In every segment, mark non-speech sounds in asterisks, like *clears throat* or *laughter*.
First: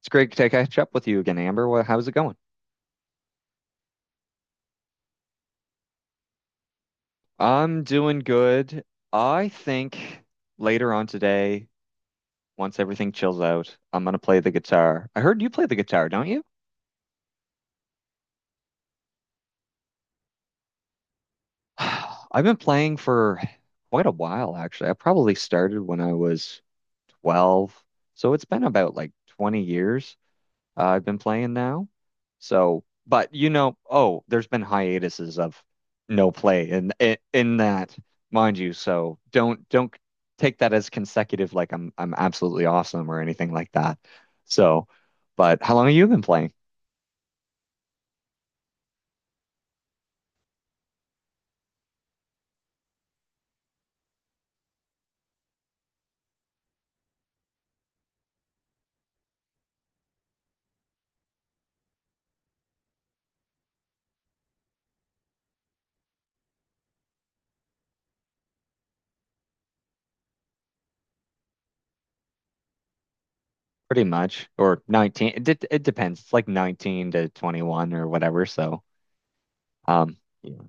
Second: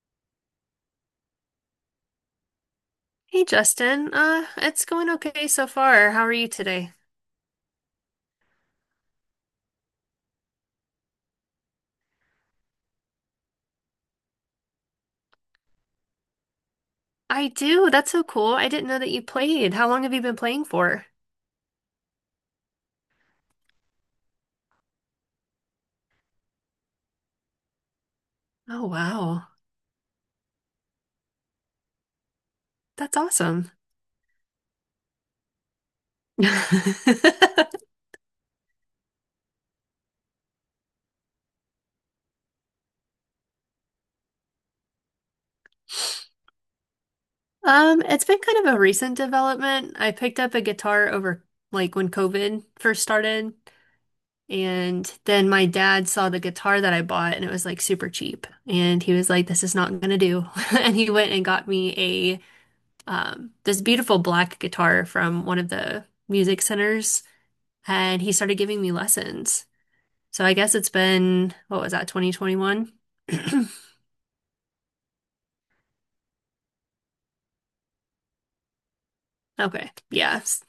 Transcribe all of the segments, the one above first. It's great to catch up with you again, Amber. Well, how's it going? Hey Justin, it's going okay so far. How are you today? I'm doing good. I think later on today, once everything chills out, I'm gonna play the guitar. I heard you play the guitar, don't you? I do. That's so cool. I didn't know that you played. How long have you been playing for? *sighs* I've been playing for quite a while, actually. I probably started when I was 12, so it's been Oh about like wow. 20 years. I've been playing now. So, That's but you awesome. know, oh, there's been hiatuses of no play in *laughs* that, mind you. So don't take that as consecutive, like I'm absolutely awesome or anything like that. So, but how long have you been playing? It's been kind of a recent development. I picked up a guitar over like when COVID first started, and then my dad saw the guitar that I bought and it was like super cheap. And he was like, This is not gonna do. *laughs* And he went and got me this beautiful black guitar from one of the music centers, and he started giving me lessons. So I guess it's been, what was that, 2021? *clears throat* Pretty much, or 19. It depends. It's like 19 to 21 or whatever. So, Okay, um, yes.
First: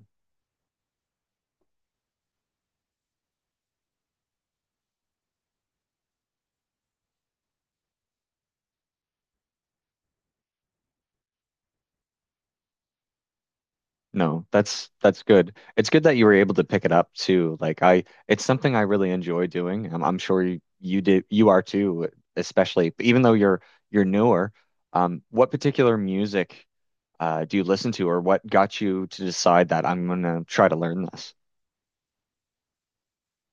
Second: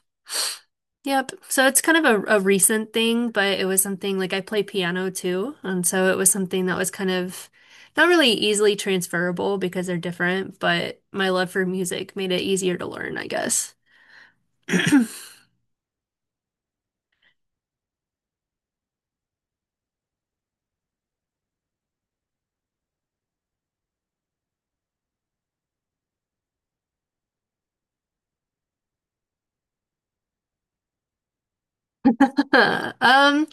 Yep. So it's kind of a recent thing, but it was something like I play piano too. And so it was something that was kind of not really easily transferable because they're different, but my love for music made it easier to learn, I guess. no, that's *clears throat* good. It's good that you were able to pick it up too. Like I, it's something I really enjoy doing. I'm sure you did, you are too, especially even though you're newer. What particular music do you listen to, or what got you to decide that I'm gonna try to learn this? Um,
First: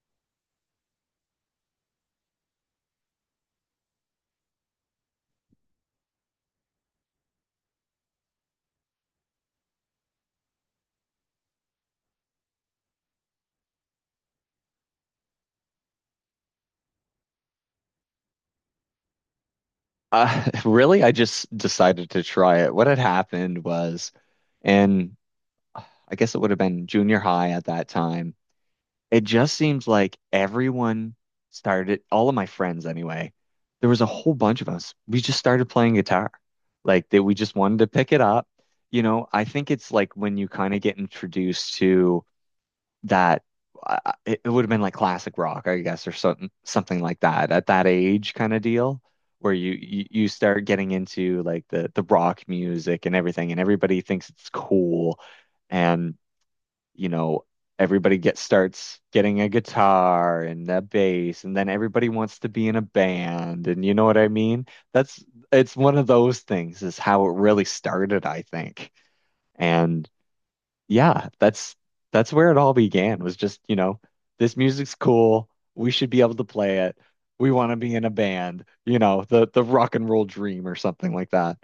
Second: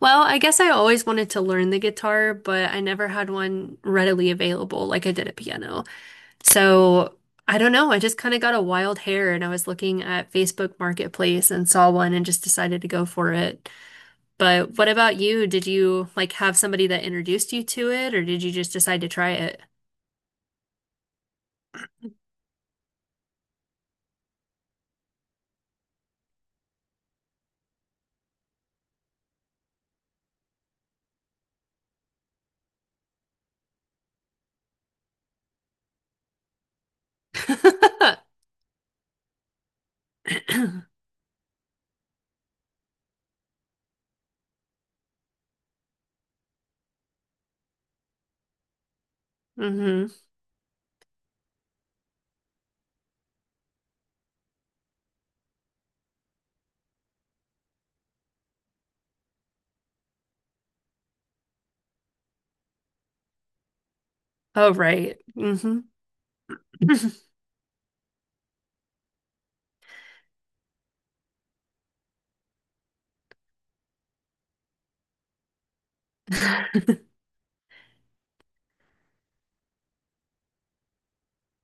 Well, I guess I always wanted to learn the guitar, but I never had one readily available like I did a piano. So I don't know. I just kind of got a wild hair and I was looking at Facebook Marketplace and saw one and just decided to go for it. But what about you? Did you like have somebody that introduced you to it or did you just decide to try it? *laughs* Really, I just decided to try it. What had happened was, and I guess it would have been junior high at that time. It just seems like everyone started, all of my friends anyway, there was a whole bunch of us. We just started playing guitar. Like that we just wanted to pick it *laughs* up. You know, I think it's like when you kind of get introduced to that uh, it would have been like classic rock, I guess, or something like that at that age kind of deal where you, you Mm-hmm. you start getting into like the rock music and everything and everybody thinks it's cool. And you know, everybody get starts getting a guitar and a bass, and then everybody wants to be in a band, and you know what I mean? Oh, right. That's it's Mm-hmm. one of those things is how *laughs* it really started, I think. And yeah, that's where it all began was just, you know, this music's cool. We should be able to play it. We want to be in a band, you know, the rock and roll dream or something like that.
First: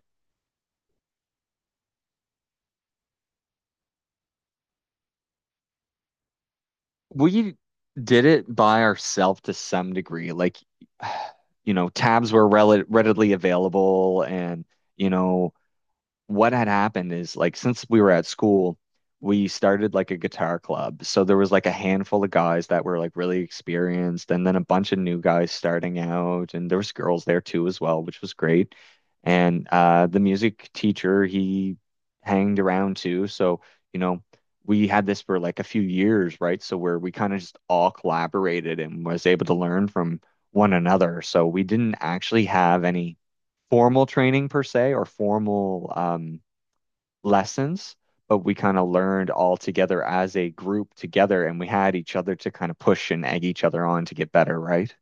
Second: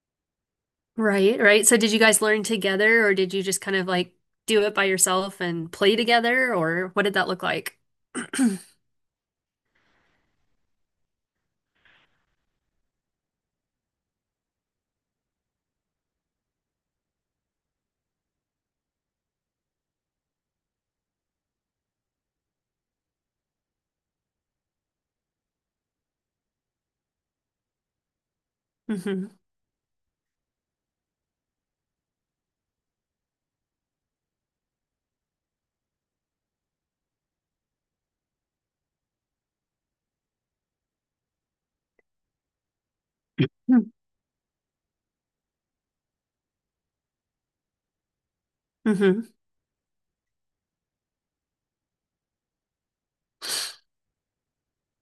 Right, right. So did you guys learn together or did you just kind of like do it by yourself and play together or what did that look We like? *clears throat* did it by ourselves to some degree. Like, *sighs* you know, tabs were rel readily available and, you know, what had happened is like since we were at school, we started like a guitar club. So there was like a handful of guys that were like really experienced, and then a bunch of new guys starting out, and there was girls there too as well, which was great. hmm And the music teacher, he hanged around too. So, you know, we had this for like a few years, right? So where we kind of just all collaborated and was able to learn from one another. So we didn't actually have any formal training per se or formal lessons, but we kind of hmm learned all together as a group together and we had each other to kind of push and egg each other on to get better, right?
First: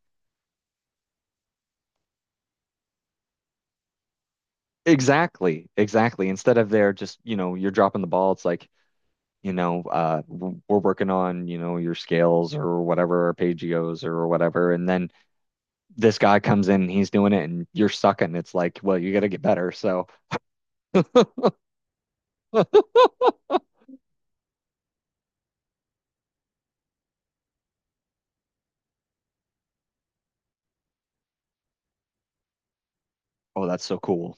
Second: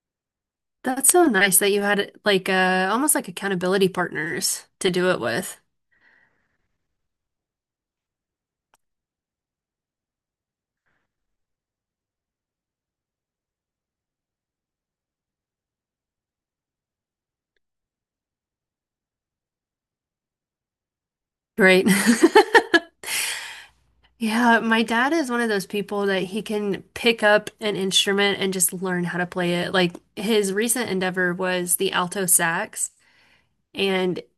That's so nice that you had like almost like accountability partners to do it with. Exactly, exactly. Instead of there just, you know, you're dropping the ball, it's like, you know, we're working on, you know, your scales or whatever, arpeggios or whatever. And then this guy comes in, he's doing it and you're sucking. It's like, well, you got to get better. So, Great. *laughs* *laughs* oh, Yeah, my dad is one of those people that he can pick up an instrument and just learn how to play it. Like his recent endeavor was the alto sax, that's so and cool.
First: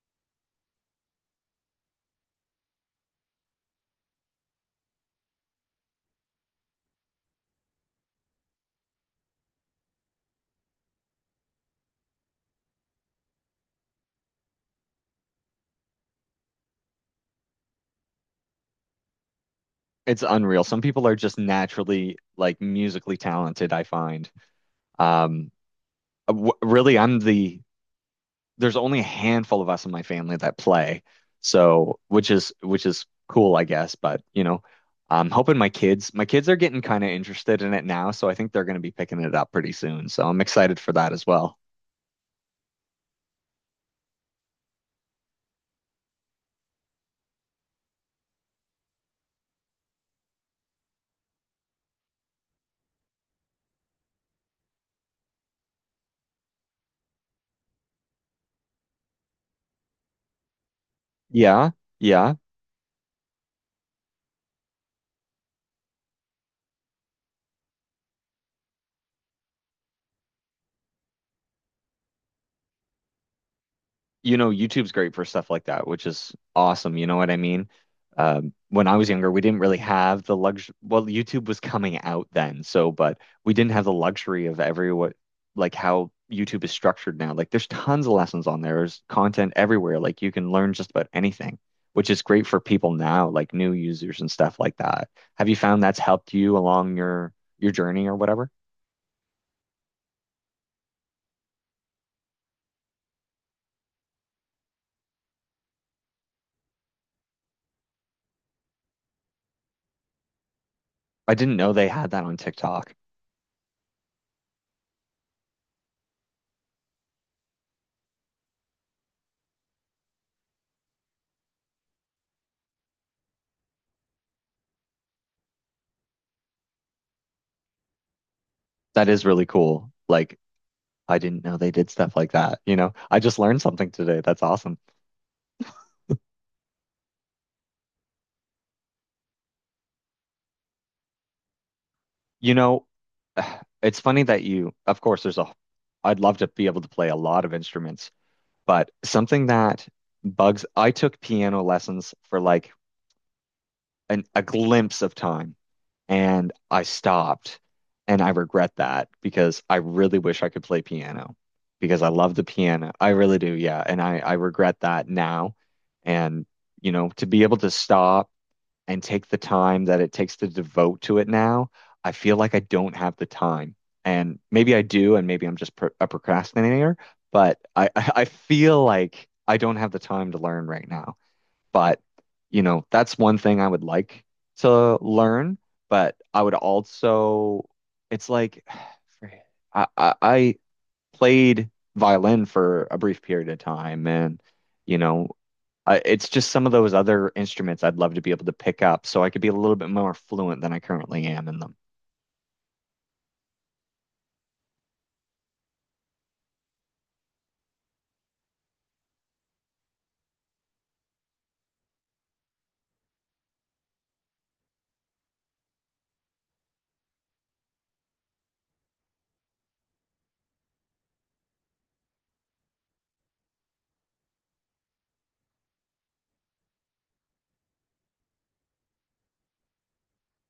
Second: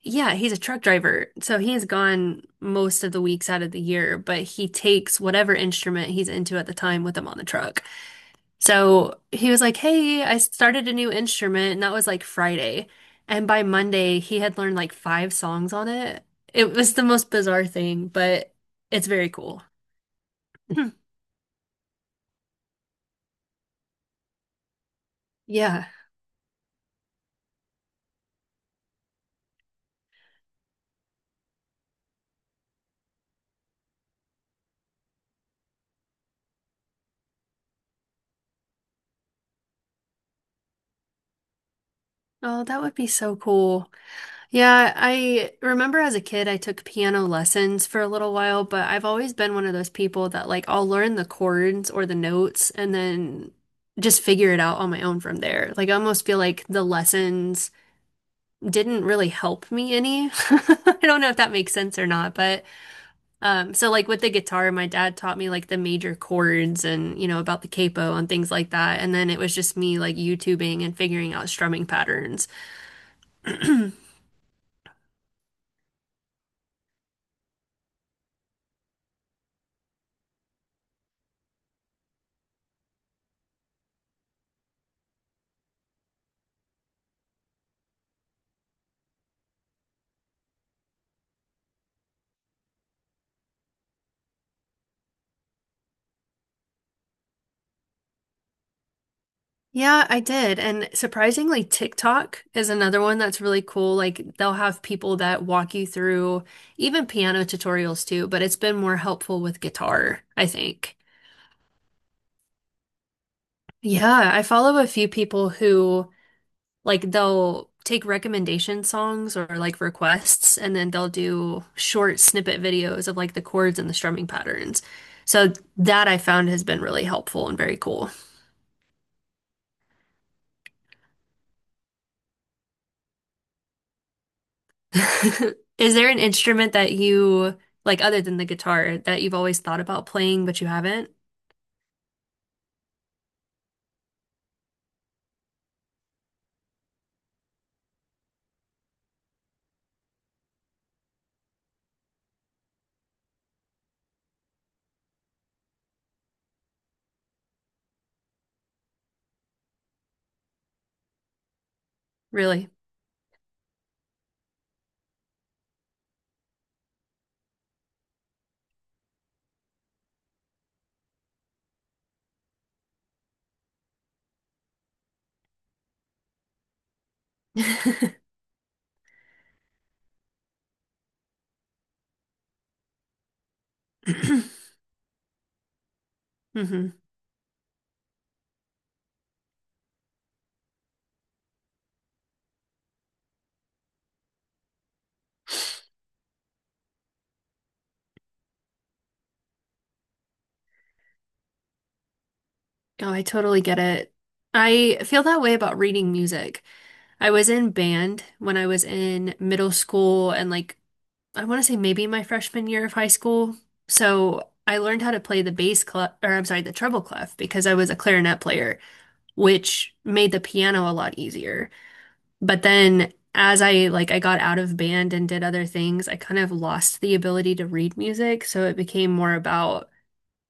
yeah, he's a truck driver. So he is gone most of the weeks out of the year, but he takes whatever instrument he's into at the time with him on the truck. So he was like, Hey, I started a new instrument. And that was like Friday. And by Monday, he had learned like five songs on it. It was the most bizarre thing, but it's very cool. It's unreal. Some *laughs* people are just naturally like musically talented, I find. Um, Yeah. w really, I'm there's only a handful of us in my family that play. So, which is cool, I guess, but you know, I'm hoping my kids are getting kind of interested in it now, so I think they're going to be picking it up pretty soon. So, I'm excited for that as well. Oh, that would be so cool. Yeah, I remember as a kid, I took piano lessons for a little while, but I've always been one of those people that like I'll learn the chords or the notes and then just figure it out on my own from there. Like I almost feel like the lessons didn't really help me any. *laughs* I don't know if that Yeah. makes sense or not, Yeah. but so like with the guitar, my dad taught me like the major chords and you know about the capo and things like that, and then it was just me like YouTubing and figuring out strumming patterns. You know, YouTube's great for stuff like that, which is awesome. You know what I mean? When I was younger, we didn't really have the luxury. Well, YouTube was coming out then, so but we didn't have the luxury of every what like how YouTube is structured now. Like, there's tons of lessons on there. There's content everywhere. Like, you can learn just about anything, which is great for people now, like new users and stuff like that. Have you found that's helped you along your journey or whatever? Yeah, I did. And surprisingly, TikTok is another one that's really cool. Like they'll have people that walk you through even piano tutorials too, but it's been more helpful with guitar, I think. I didn't know they had that on TikTok. Yeah, I follow a few people who like they'll take recommendation songs or like requests and then they'll do short snippet videos of like the chords and the strumming patterns. So that I found has been really helpful and very cool. That is really cool. Like I didn't know they did stuff like that. You know, I just learned something today. That's awesome. *laughs* Is there an instrument that you like other than the guitar that you've always thought about playing but you haven't? You know, *sighs* it's funny that you, of course, there's I'd love to be able to play a lot of instruments, but something that I took piano lessons for like a glimpse of time and I stopped. And I regret that because I really wish I could play piano because I love the Really? piano. I really do. Yeah. And I regret that now. And, you know, to be able to stop and take the time that it takes to devote to it now, I feel like I don't have the time. And maybe I do, and maybe I'm just pro a procrastinator, but I, *laughs* I *clears throat* I feel like I don't have the time to learn right now. But, you know, that's one thing I would like *laughs* to learn, but I would hmm also, it's like, *sighs* for- I played violin for a brief period of time and, you know, it's just some of those other instruments I'd love to be able to pick up so I could be a little bit more fluent than I currently am in them. Oh, I totally get it. I feel that way about reading music. I was in band when I was in middle school and like I want to say maybe my freshman year of high school. So I learned how to play the bass clef, or I'm sorry, the treble clef because I was a clarinet player, which made the piano a lot easier. But then as I like I got out of band and did other things, I kind of lost the ability to read music, so it became more about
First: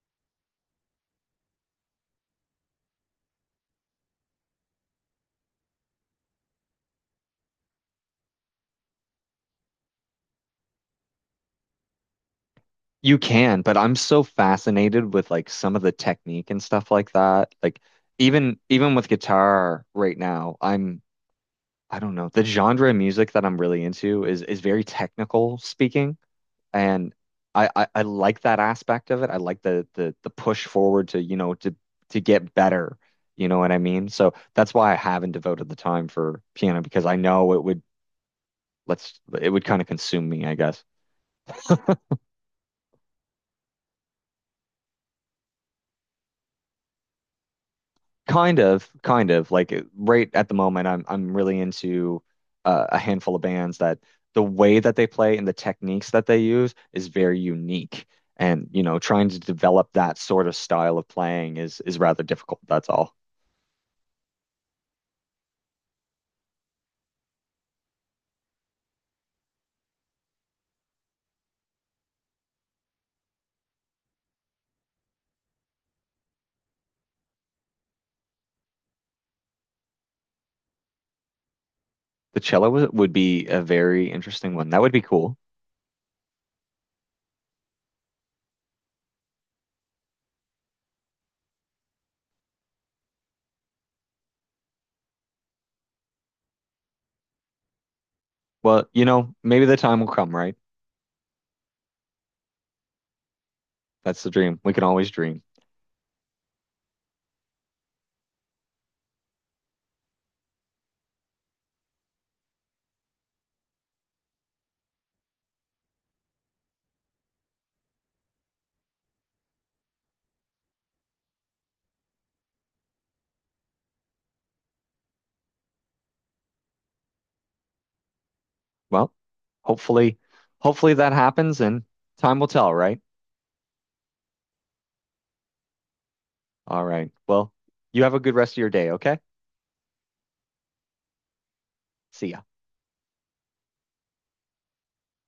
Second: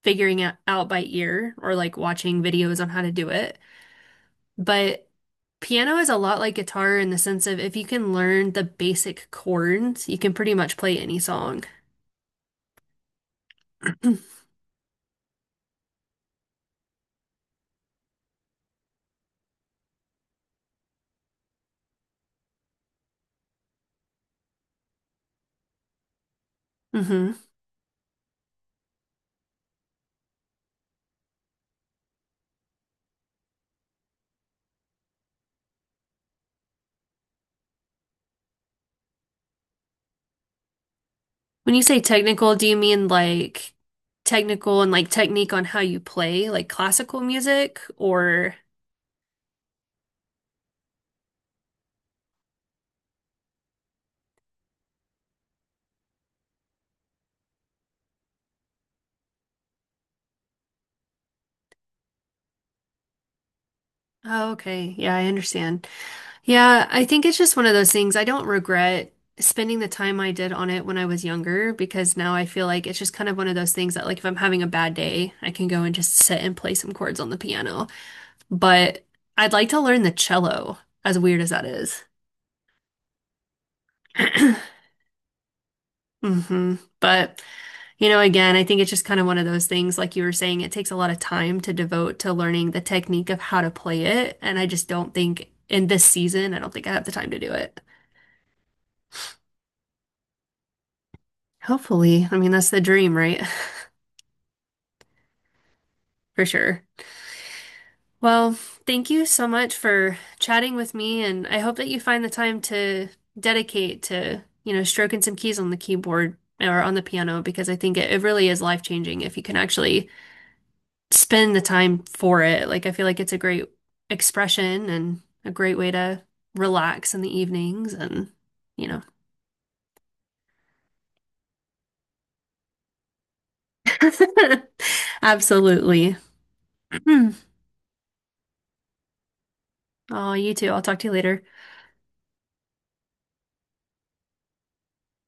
figuring it out by ear or like watching videos on how to do it. But piano is a lot like guitar in the sense of if you can learn the basic chords, you can pretty much play any song. You can, but I'm so *clears throat* fascinated with like some of the technique and stuff like that. Like even with guitar right now, I don't know, the genre of music that I'm really into is very technical speaking. And hmm I like that aspect of it. I like the push forward to, you know, to get better. You know what I mean? So that's why I haven't devoted the time for piano because I know it would let's it would kind of consume me, I guess. When you say technical, do you mean like technical and like technique on how you play, like classical music or Kind of like right at the moment I'm really into a handful of bands that the way that they play and the techniques that they use is very unique. And, you know, trying to develop that sort of style of playing is rather difficult. That's all. oh, okay. Yeah, I understand. Yeah, I think it's just one of those things. I don't regret spending the time I did on it when I was younger because now I feel like it's just kind of one of those things that, like, if I'm having a bad day, I can go and just sit and play some chords on the piano. But I'd like to learn the cello, as weird as that is. The cello would be a very interesting one. *clears throat* That would be cool. hmm But, you know, again, I think it's just kind of one of those things, like you were saying, it takes a lot of time to devote to learning the technique of how to play it. And I just don't think in this season, I don't think I have the time to do it. Well, you know, maybe the time will come, right? Hopefully. I mean, that's the dream, right? *laughs* That's the dream. We can always dream. For sure. Well, thank you so much for chatting with me, and I hope that you find the time to dedicate to, you know, stroking some keys on the keyboard or on the piano because I think it really is life-changing if you can actually spend the time for it. Like, I feel like it's a great expression and a great way to relax in the evenings and, you know. Well, hopefully, hopefully that happens and time will tell, right? *laughs* Absolutely. All right. *clears throat* Well, you have a good rest of your day, okay? Oh, you too. I'll talk to you later. See ya.